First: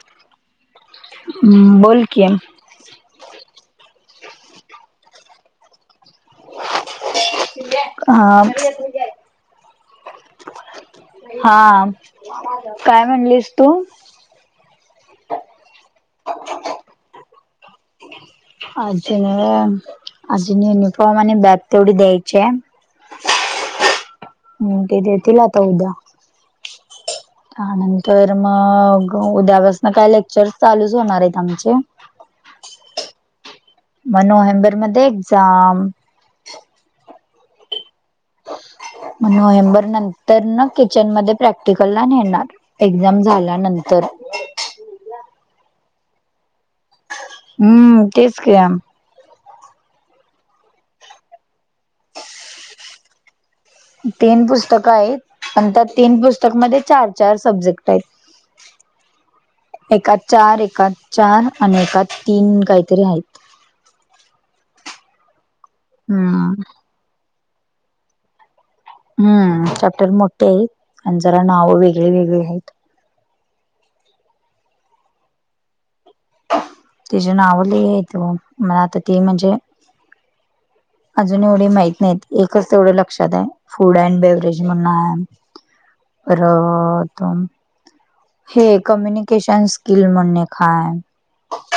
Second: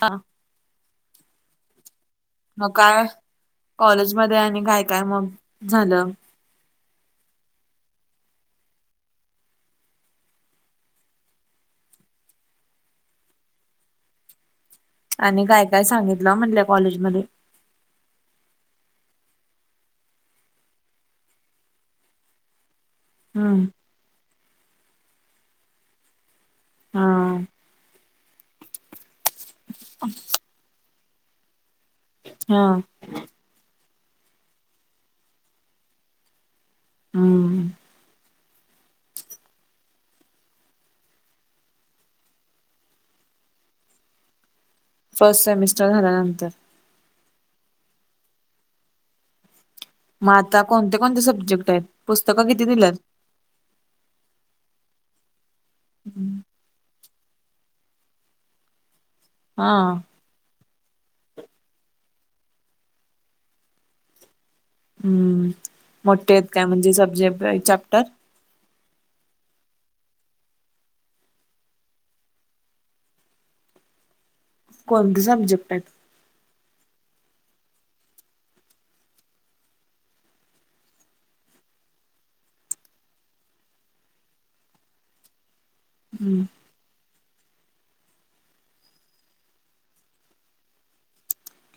हा हम्. बोल कि. म काय? कॉलेजमध्ये आणि काय काय मग झालं? आं - हां. काय म्हणलीस तू? आणि काय काय सांगितलं म्हटल कॉलेजमध्ये? आज -अजून युनिफॉर्म आणि बॅग तेवढी द्यायचिये. हम्म. हं. ते देतील आता उद्या. हा त्यानंतर- त मग उद्यापासन काय लेक्चर्स चालूच होणारेत आमचे. हां. म नोव्हेंबर मध्ये एक्झाम. हम्म. म नोव्हेंबर नंतर ना किचन मध्ये प्रॅक्टिकलला नेणार. एक्झाम झाल्यानंतर. फर्स्ट सेमिस्टर झाल्यानंतर. हम्म. तेच [unintelligible] म आता कोणते कोणते सब्जेक्ट आहेत? पुस्तकं किती दिल्यात? तीन पुस्तकं आहेत. पण त्या तीन पुस्तकमध्ये चार- चार सबजेक्ट आहेत. हा एकात - चार. एकात चार आणि एकात तीन काहीतरी आहेत. हम्म. मोठे आहेत हम्म काय म्हणजे सब्जेक्ट चॅप्टर? हम्म. चॅप्टर मोठे आहेत आणि जरा नावं वेगळे वेगळे आहेत. कोणते सब्जेक्ट आहेत? त्याचे नाव [unintelligible] आहेत म आता ते म्हणजे- अजून एवढे माहित नाहीत. एकच तेवढं लक्षात आहे फूड अँड बेव्हरेज म्हणून आहे. हम्म परत - हे ए. कम्युनिकेशन स्किल म्हणून एक हाय.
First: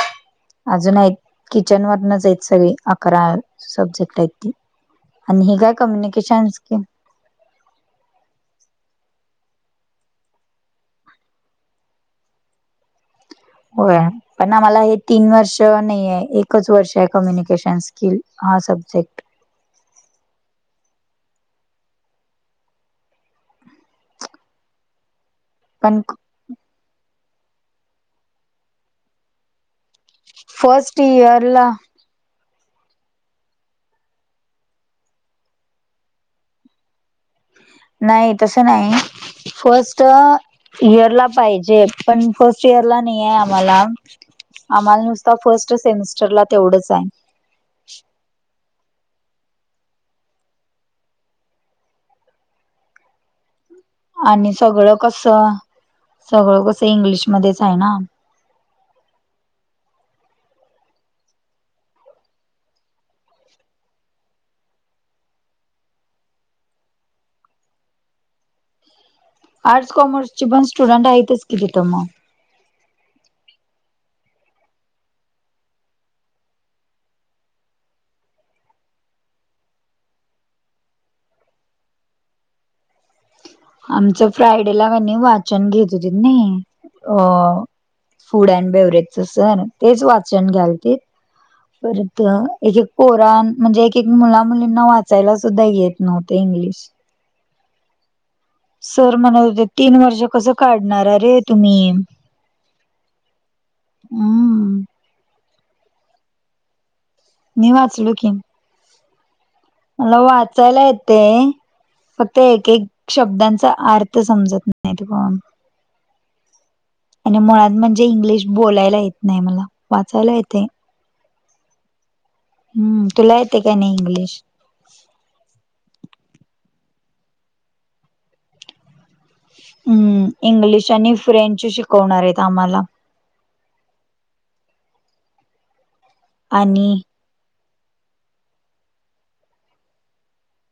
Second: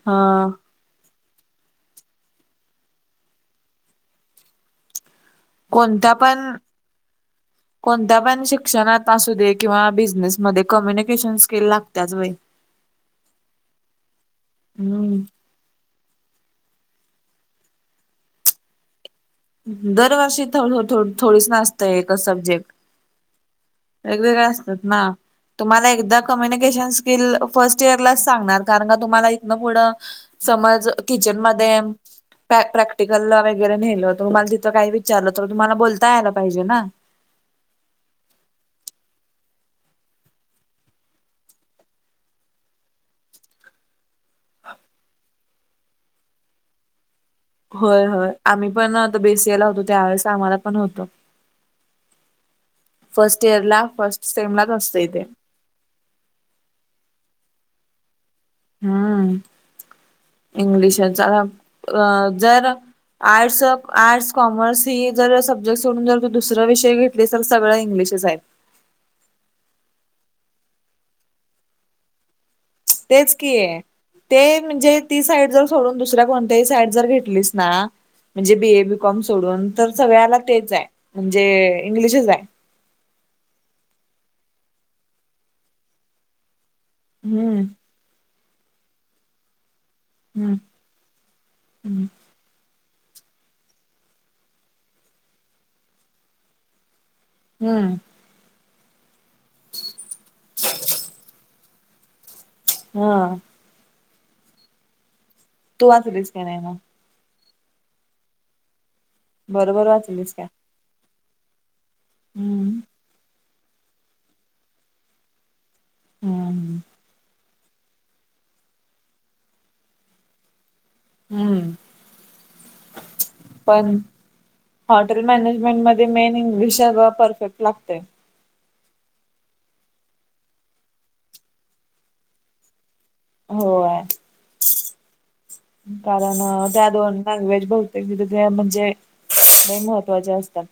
हा. अजून आहेत. किचन वरनच आहेत सगळी. अकरा आहेत सब्जेक्ट आहेत ती. आणि ही काय कोणता पण कम्युनिकेशन स्किल [inaudible] कोणत्या पण शिक्षणात असू दे. किंवा बिझनेसमध्ये कम्युनिकेशन स्किल लागत्याच बाई होय. आणं मला हे हम्म तीन वर्ष तो नाहीेये. एकच वर्ष ये. कम्युनिकेशन स्किल हा सब्जेक्ट दरवर्षी थ थो थोडीच ना असतय एक सब्जेक्ट वेगवेगळ्या असतात ना तुम्हाला पण एकदा कम्युनिकेशन स्किल फर्स्ट इयर लाच सांगणार, कारण का तुम्हाला इथनं पुढं समज फर्स्ट किचन इयरला मध्ये प्रॅ प्रॅक्टिकलला वगैरे नेलं, तर तुम्हाला तिथं काय विचारलं तर तुम्हाला बोलता यायला पाहिजे ना नाही तसं नाही फस्ट इयरला पाहिजे. पण फस्ट इयरला नाहीये आम्हाला आम्हाला नुसता फर्स्ट सेमिस्टरला तेवढंच आय होय होय. आम्ही पण आता बी ए सी ला होतो. त्यावेेळेस आम्हाला पण होत फस्ट इयरला आणि सगळं कसं, सगळं कसं, इंग्लिशमध्येच आहे ना हूं इंग्लिशच अ जर आर्ट्स, आर्ट्स, कॉमर्स ही जर सब्जेक्ट सोडुन जर तू दुसरा विषय घेत लस. सगळं इंग्लीशच हाय आर्ट्स, कॉमर्स ची पण स्टुडंट आहेतच की तिथं म तेच की ते म्हणजे, ती साईड जर सोडून दुसऱ्या कोणत्याही साईड जर घेटलीस ना म्हणजे बी ए, बी कॉम सोडून तर सगळ्याला तेच ये. म्हणजे इंग्लिशच आय आमचं फ्रायडेला कनी वाचन घेत होतीत नी अ हम्म फुड आणी बेवरेट सर, तेच वाचन हम्म घ्यालतीत हम्म परत एक एक पोराण म्हणजे, एक एक मुला मुलींना वाचायला सुद्धा येत नव्हते इंग्लिश हूं सर म्हणत होते. तीन वर्ष कसं काढणार रे तुम्ही हां हं हं तू वाचलीस का नाय म मी वाचले की बरोबर मला वाचलीस का वाचायला येतय. फक्त हम्म एक एक शब्दांचा अर् र्थ समजत नाय की पण [unintelligible] म मुळात म्हणजे, इंग्लिश बोलायला येत नाय मला वाचायला येतय हूं हूं, तुला येतय काय नाय इंग्लिश हॉटेल मॅनेजमेंट मध्ये मेन इंग्लिश अग परफेक्ट लागतय हम्म, इंग्लिश आणि फ्रेंच शिकवणार येत. आम्हाला होय. कारण त्या आणि दोन लँवेज बहुतेक [unintelligible] म्हणजे, लय महत्त्वाच्या असतात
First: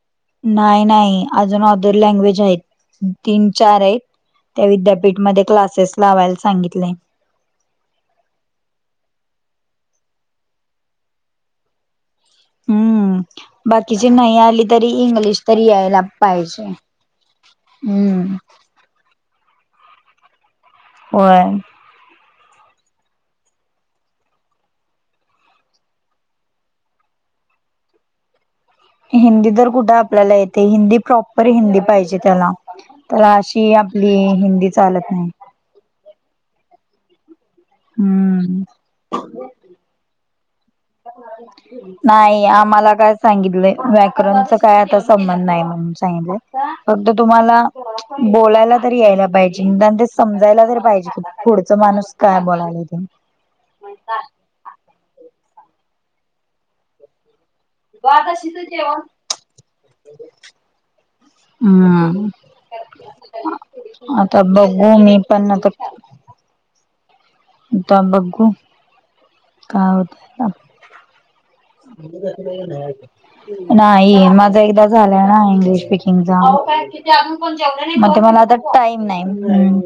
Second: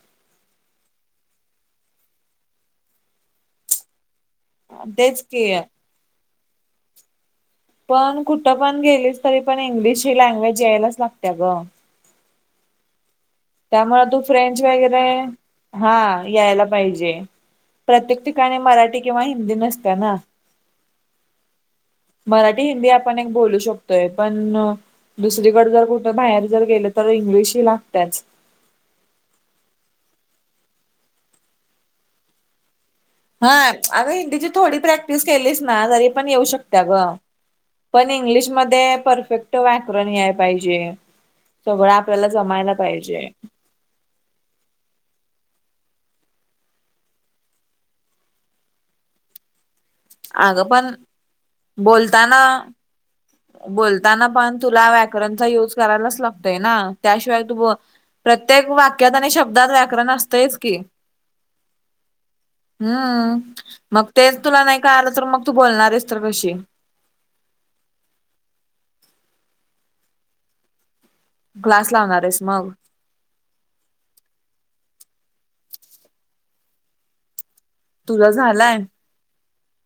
नाही नाही. अजून ओदर लँग्वेज आहेत तीन चार येत त्या तेच विद्यापीठमध्ये की क्लासेस लावायला सांगितलय पण कुठं पण गेलीस तरी, पण इंग्लिश ही लँग्वेज यायलाच लागत्या ग हम्म त्यामुळे बाकीचे तू नाही फ्रेंच आली तरी वगैरे इंग्लिश तरी हा यायला यायला पाहिजे प्रत्येक हम्म ठिकाणी मराठी किंवा हिंदी नसत्या ना होय मराठी हिंदी आपण एक बोलू शकतोय पण दुसरीकडे जर कुठे बाहेर जर गेल तर इंग्लिश ही लगत्याच हिंदी तर कुठं आपल्याला येते हिंदी प्रॉपर हिंदी पाहिजे त्याला त्याला हा अशी अग आपली हिंदची हिंदी थोडी चालत प्रॅक्टिस नाही केलीस ना जरी पण येऊ शकते ग पण हम्म इंग्लिशमध्येध्ये परफेक्ट व्याकरण याला पाहिजे सगळं आपल्याला नाही जमायला आम्हाला काय पाहिजे सांगितले व्याक काय आता संबंध नाही म्हणून सांगितल फक्त तुम्हाला बोलायला तरी यायला पाहिजे त्यात ते समजायला अगं तरी पण पाहिजे पुढचा माणूस बोलताना काय बोलतोय काय बोलताना पण तुला व्याकरणचा युज करायलाच लागतोय ना त्याशिवाय तू बोल प्रत्येक वाक्यात आणि शब्दात व्याकरण असतेच की? हम्म हम्म मग आता तेच तुला नाही का बघू आलं मी तर मग पण तू आता बोलणार तर कशी तेव्हा बगू काय होतेय का क्लास मग लावणारेस झाले का नाही अजून नाही माझा एकदा झालाय ना इंग्लिश स्पीकिंगचा मग ते तुझं मला आता झालाय टाईम नाही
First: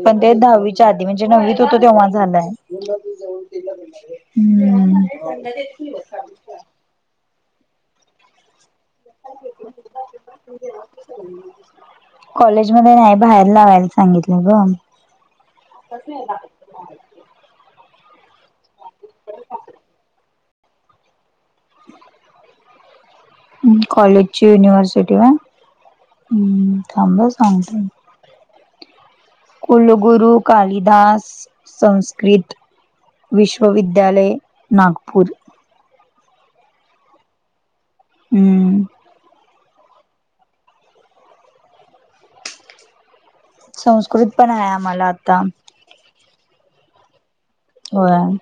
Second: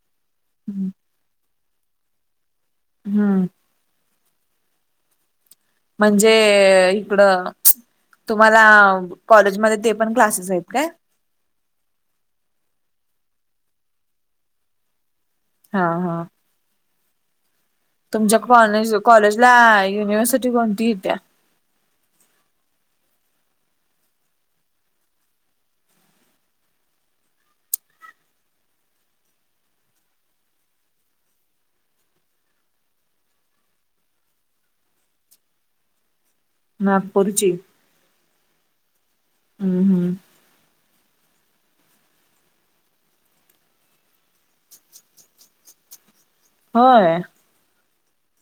पण ते दहावीच्या आधी मजे म्हणजे नववीत होत तेव्हा झालाय हम्म म्हणजे इकडं च तुम्हाला कॉलेजमध्येध्ये ते पण क्लासेस आहेत काय कॉलेजमध्येध्ये नाही बाहेर लावायला सांगितलाय ग हहह तुमच्या कॉलेज कॉलेजला युनिव्हर्सिटी कोणती येती या कॉलेजची युनिव्हर्सिटी व्य थांब हा सांगतो कुलगुरू कालिदास संस्कृत विश्वविद्यालय नागपूर नागपूरची हम्म हम्म हम्म संस्कृत पण आहे आम्हाला आता होय होय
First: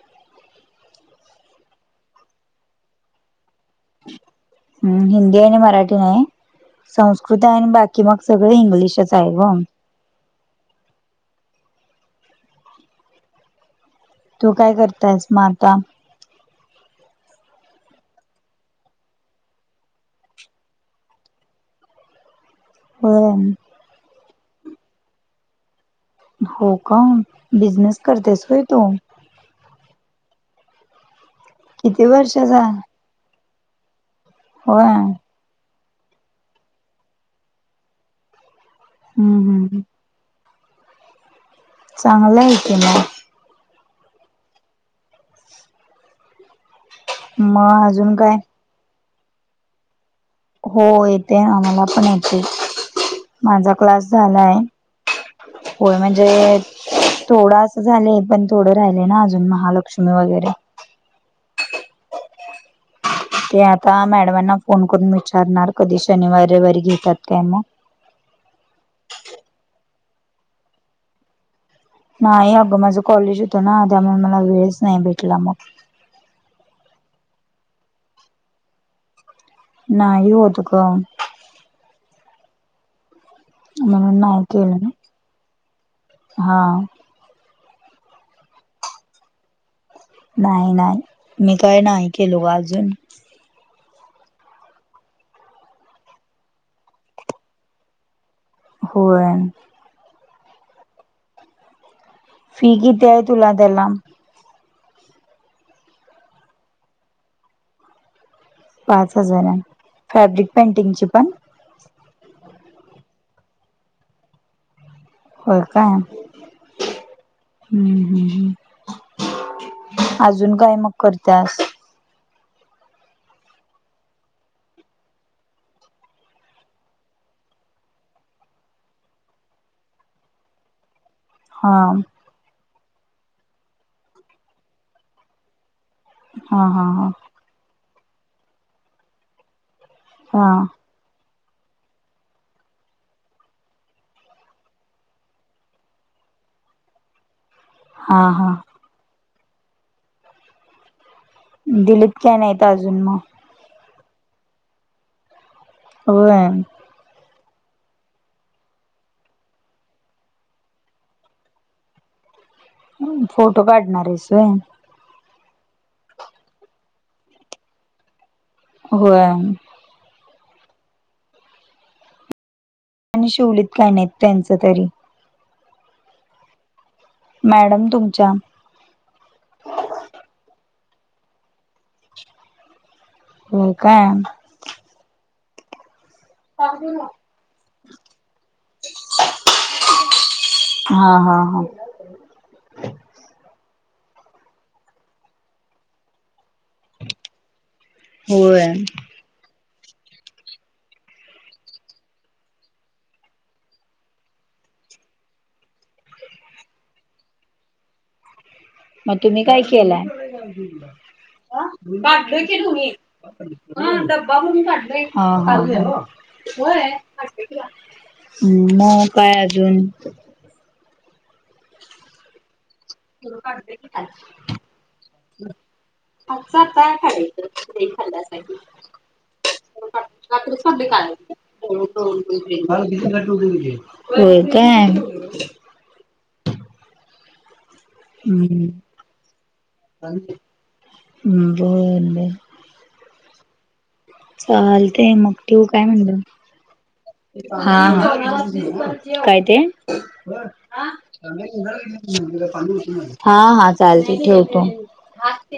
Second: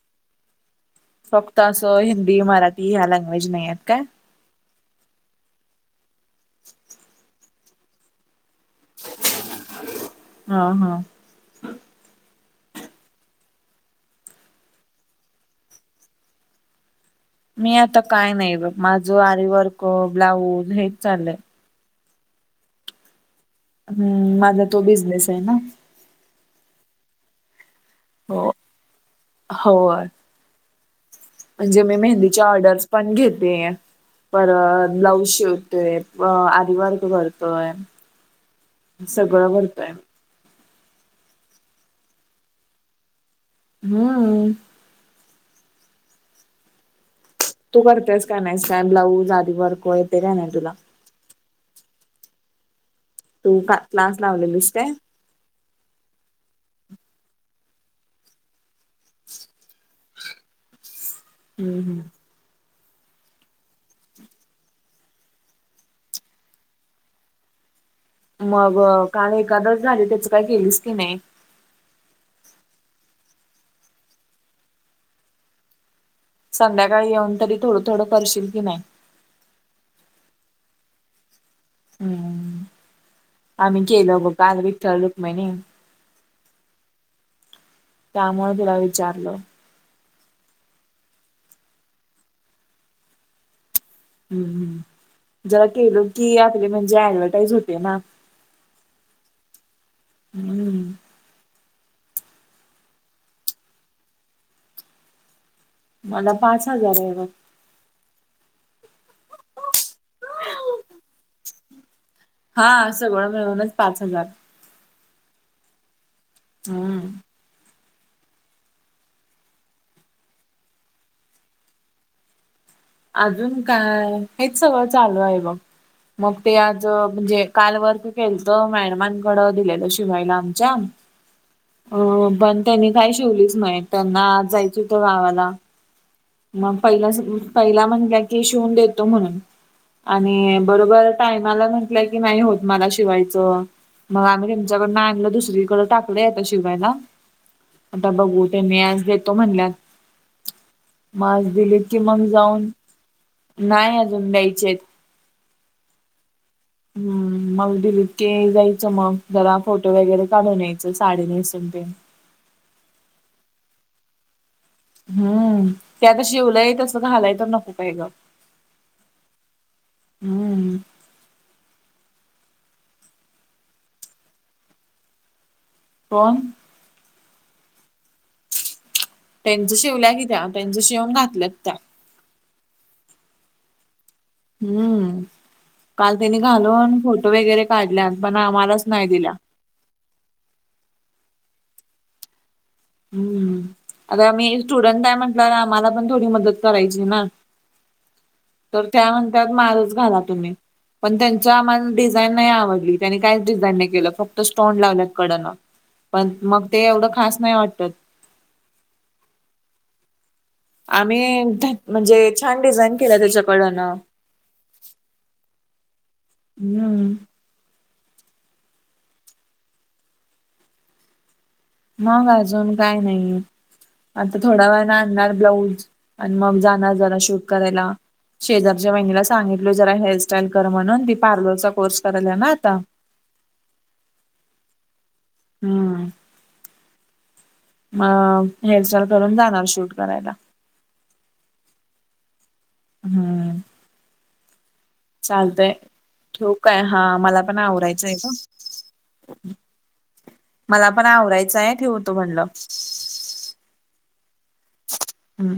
फक्त असं हिंदी मराठी ह्या लँग्वेज नाही आहेत काय? हम्म हिंदी आणि मराठी नाही संस्कृत आणि बाकी मग सगळे इंग्लिशच आहे बघ ह ह तू काय करतायस मग आता मी आता काय नाही बघ माझं आरी वर्क ब्लाऊज हेच चाललंय हो हम्म माझा तो बिझनेस आहे ना हो का बिझनेस करतेस हो होय तू? होय. म्हणजे मी किती मेहंदीच्या वर्षाचा ऑर्डरस पण घेते. होय परत ब्लाऊज हम्म शिव ते आरी वर्क भरतोय, सगळं हम्म भरतोय. चांगलं आहे की मग. हम्म्म. तू मग अजून करतेयस काय का नाही सेम ब्लाऊज आधी वर्क? वैग होय येते आम्हाला पण येते, तू माझा का क्लास झालाय. लावलेलीस काय? होय, म्हणजे थोडं अस झालंय, पण थोडं अजून राहिलंयना अजून महालक्ष्मी [unintelligible] हम, हम. ते आता मॅडमांना फोन करून विचारणार कधी? शनिवार, रविवारी घेतात काय मग? मग काल एकादश झाली. त्याच काय केेलीस की नाही? नाही अगं माझं कॉलेज होतं ना, त्यामुळे मला वेळच नाही भेटला मग संध्याकाळी येऊन तरी थोडं थोडं करशील की नाही? नाही होत गं. हम्म. आम्ही केलो म्हणून नाही बाबा आम्ही केलं विठ्ठल ना रुक्मिणी. हा त्यामुळे तुला विचारलं. काय नाय, मी काय नाही केलो अजून. जरा केलो की आपली म्हणजे ऍडव्हटाईज होते ना. होय. [inaudible] फी किती आहे तुला तरी? मला पाच हजार आहे. पाच हजार आहे फॅब्रिक पेंटिंगची हां, सगळं मिळूनच पाच हजार. होय काय? [inaudible] हम्म [unintelligible] अजून काय मग करती यास? अजून काय हेच सगळं चालू आहे बघ. मग ते आज म्हणजे काल वर्क केलंत मॅडमांकडं दिलेलं शिवायला आमच्या. [inaudible] अ पण त्यांनी काय शिवलीच नाही. त्यांना आज जायचं होतं गावाला. हा मग हा पहिला, हा पहिला म्हणाला की शिवून देतो म्हणून हा आणि बरोबर टायमाला म्हटलं की नाही होत मला शिवायचं. मग आम्ही तुमच्याकडून आणलं दुसरीकडे टाकलं आता शिवायला. आता हा बघू हा त्यांनी आज देतो म्हणल्यात. मग दिलीत कि मग काय नाहीत जाऊन अजून मग नाही अजून द्यायचेत. होय आणि [inaudible] मग दिलीत के जायचं मग जरा फोटो वगैरे काढून यायचं साडी नेसून. फोटो काढणार आहेस व्हय? हम्म, ते अग शिवलयं तसं घालायचं तर नको काय गं. होय. हम्म. आणि शिवलीत काय नाहीत त्यांचं तरी कोण? मॅडम तुमच्या त्यांच शिवल्या कि त्या, त्यांच शिवून घातल्यात त्या हो काय? हम्म, काल तीनि घालून फोटो वगैरे काढल्या पण आम्हालाचं नाही दिल्या. हा, हा- हा. हम्, आता आम्ही स्टुडंट आहे, म्हटलं ना त आम्हाला पण थोडी मदत करायची ना होय तर त्या म्हणत्यात माझंच घाला तुम्ही. पण त्यांची आम्हाला डिझाईन नाही आवडली, त्यांनी काहीच डिझाईन नाही केलं फक्त स्टोन लावल्यात कडेनं. पण मग ते एवढं खास नाही वाटत. मग तुम्ही काय केलंय? आम्ही ह म्हणजे बाट क छान तु्ही ह डिझाईन केल्या [unintelligible] त्याच्याकडनं. ून काढलाय चालू आहे हम्म [inaudible] हम्, मग काय अजून? मंग अजून? काय नाही आता थोडा वेळ ना आणणार ब्लाऊज आणि मग जाणार जरा शूट करायला. शेजारच्या वहिणीला सांगितलं जरा हेअरस्टाईल कर म्हणून ती पार्लरचा कोर्स करेल ना आता. होय काय? हम्म, मं हम्म हेअरस्टाईल करून जाणार शूटं करायला. हम्म, बरं- बरं. हम्म, चालंते मग ठिऊ चालतय काय म्हणलं? ठेवू काय हा मला पण आवरायचं आहे ग हा-हा. काय ते? मला पण आवरायचं आहे ठेवतो म्हणलं. हा -हा, चालंते ठेवतो. हम्म.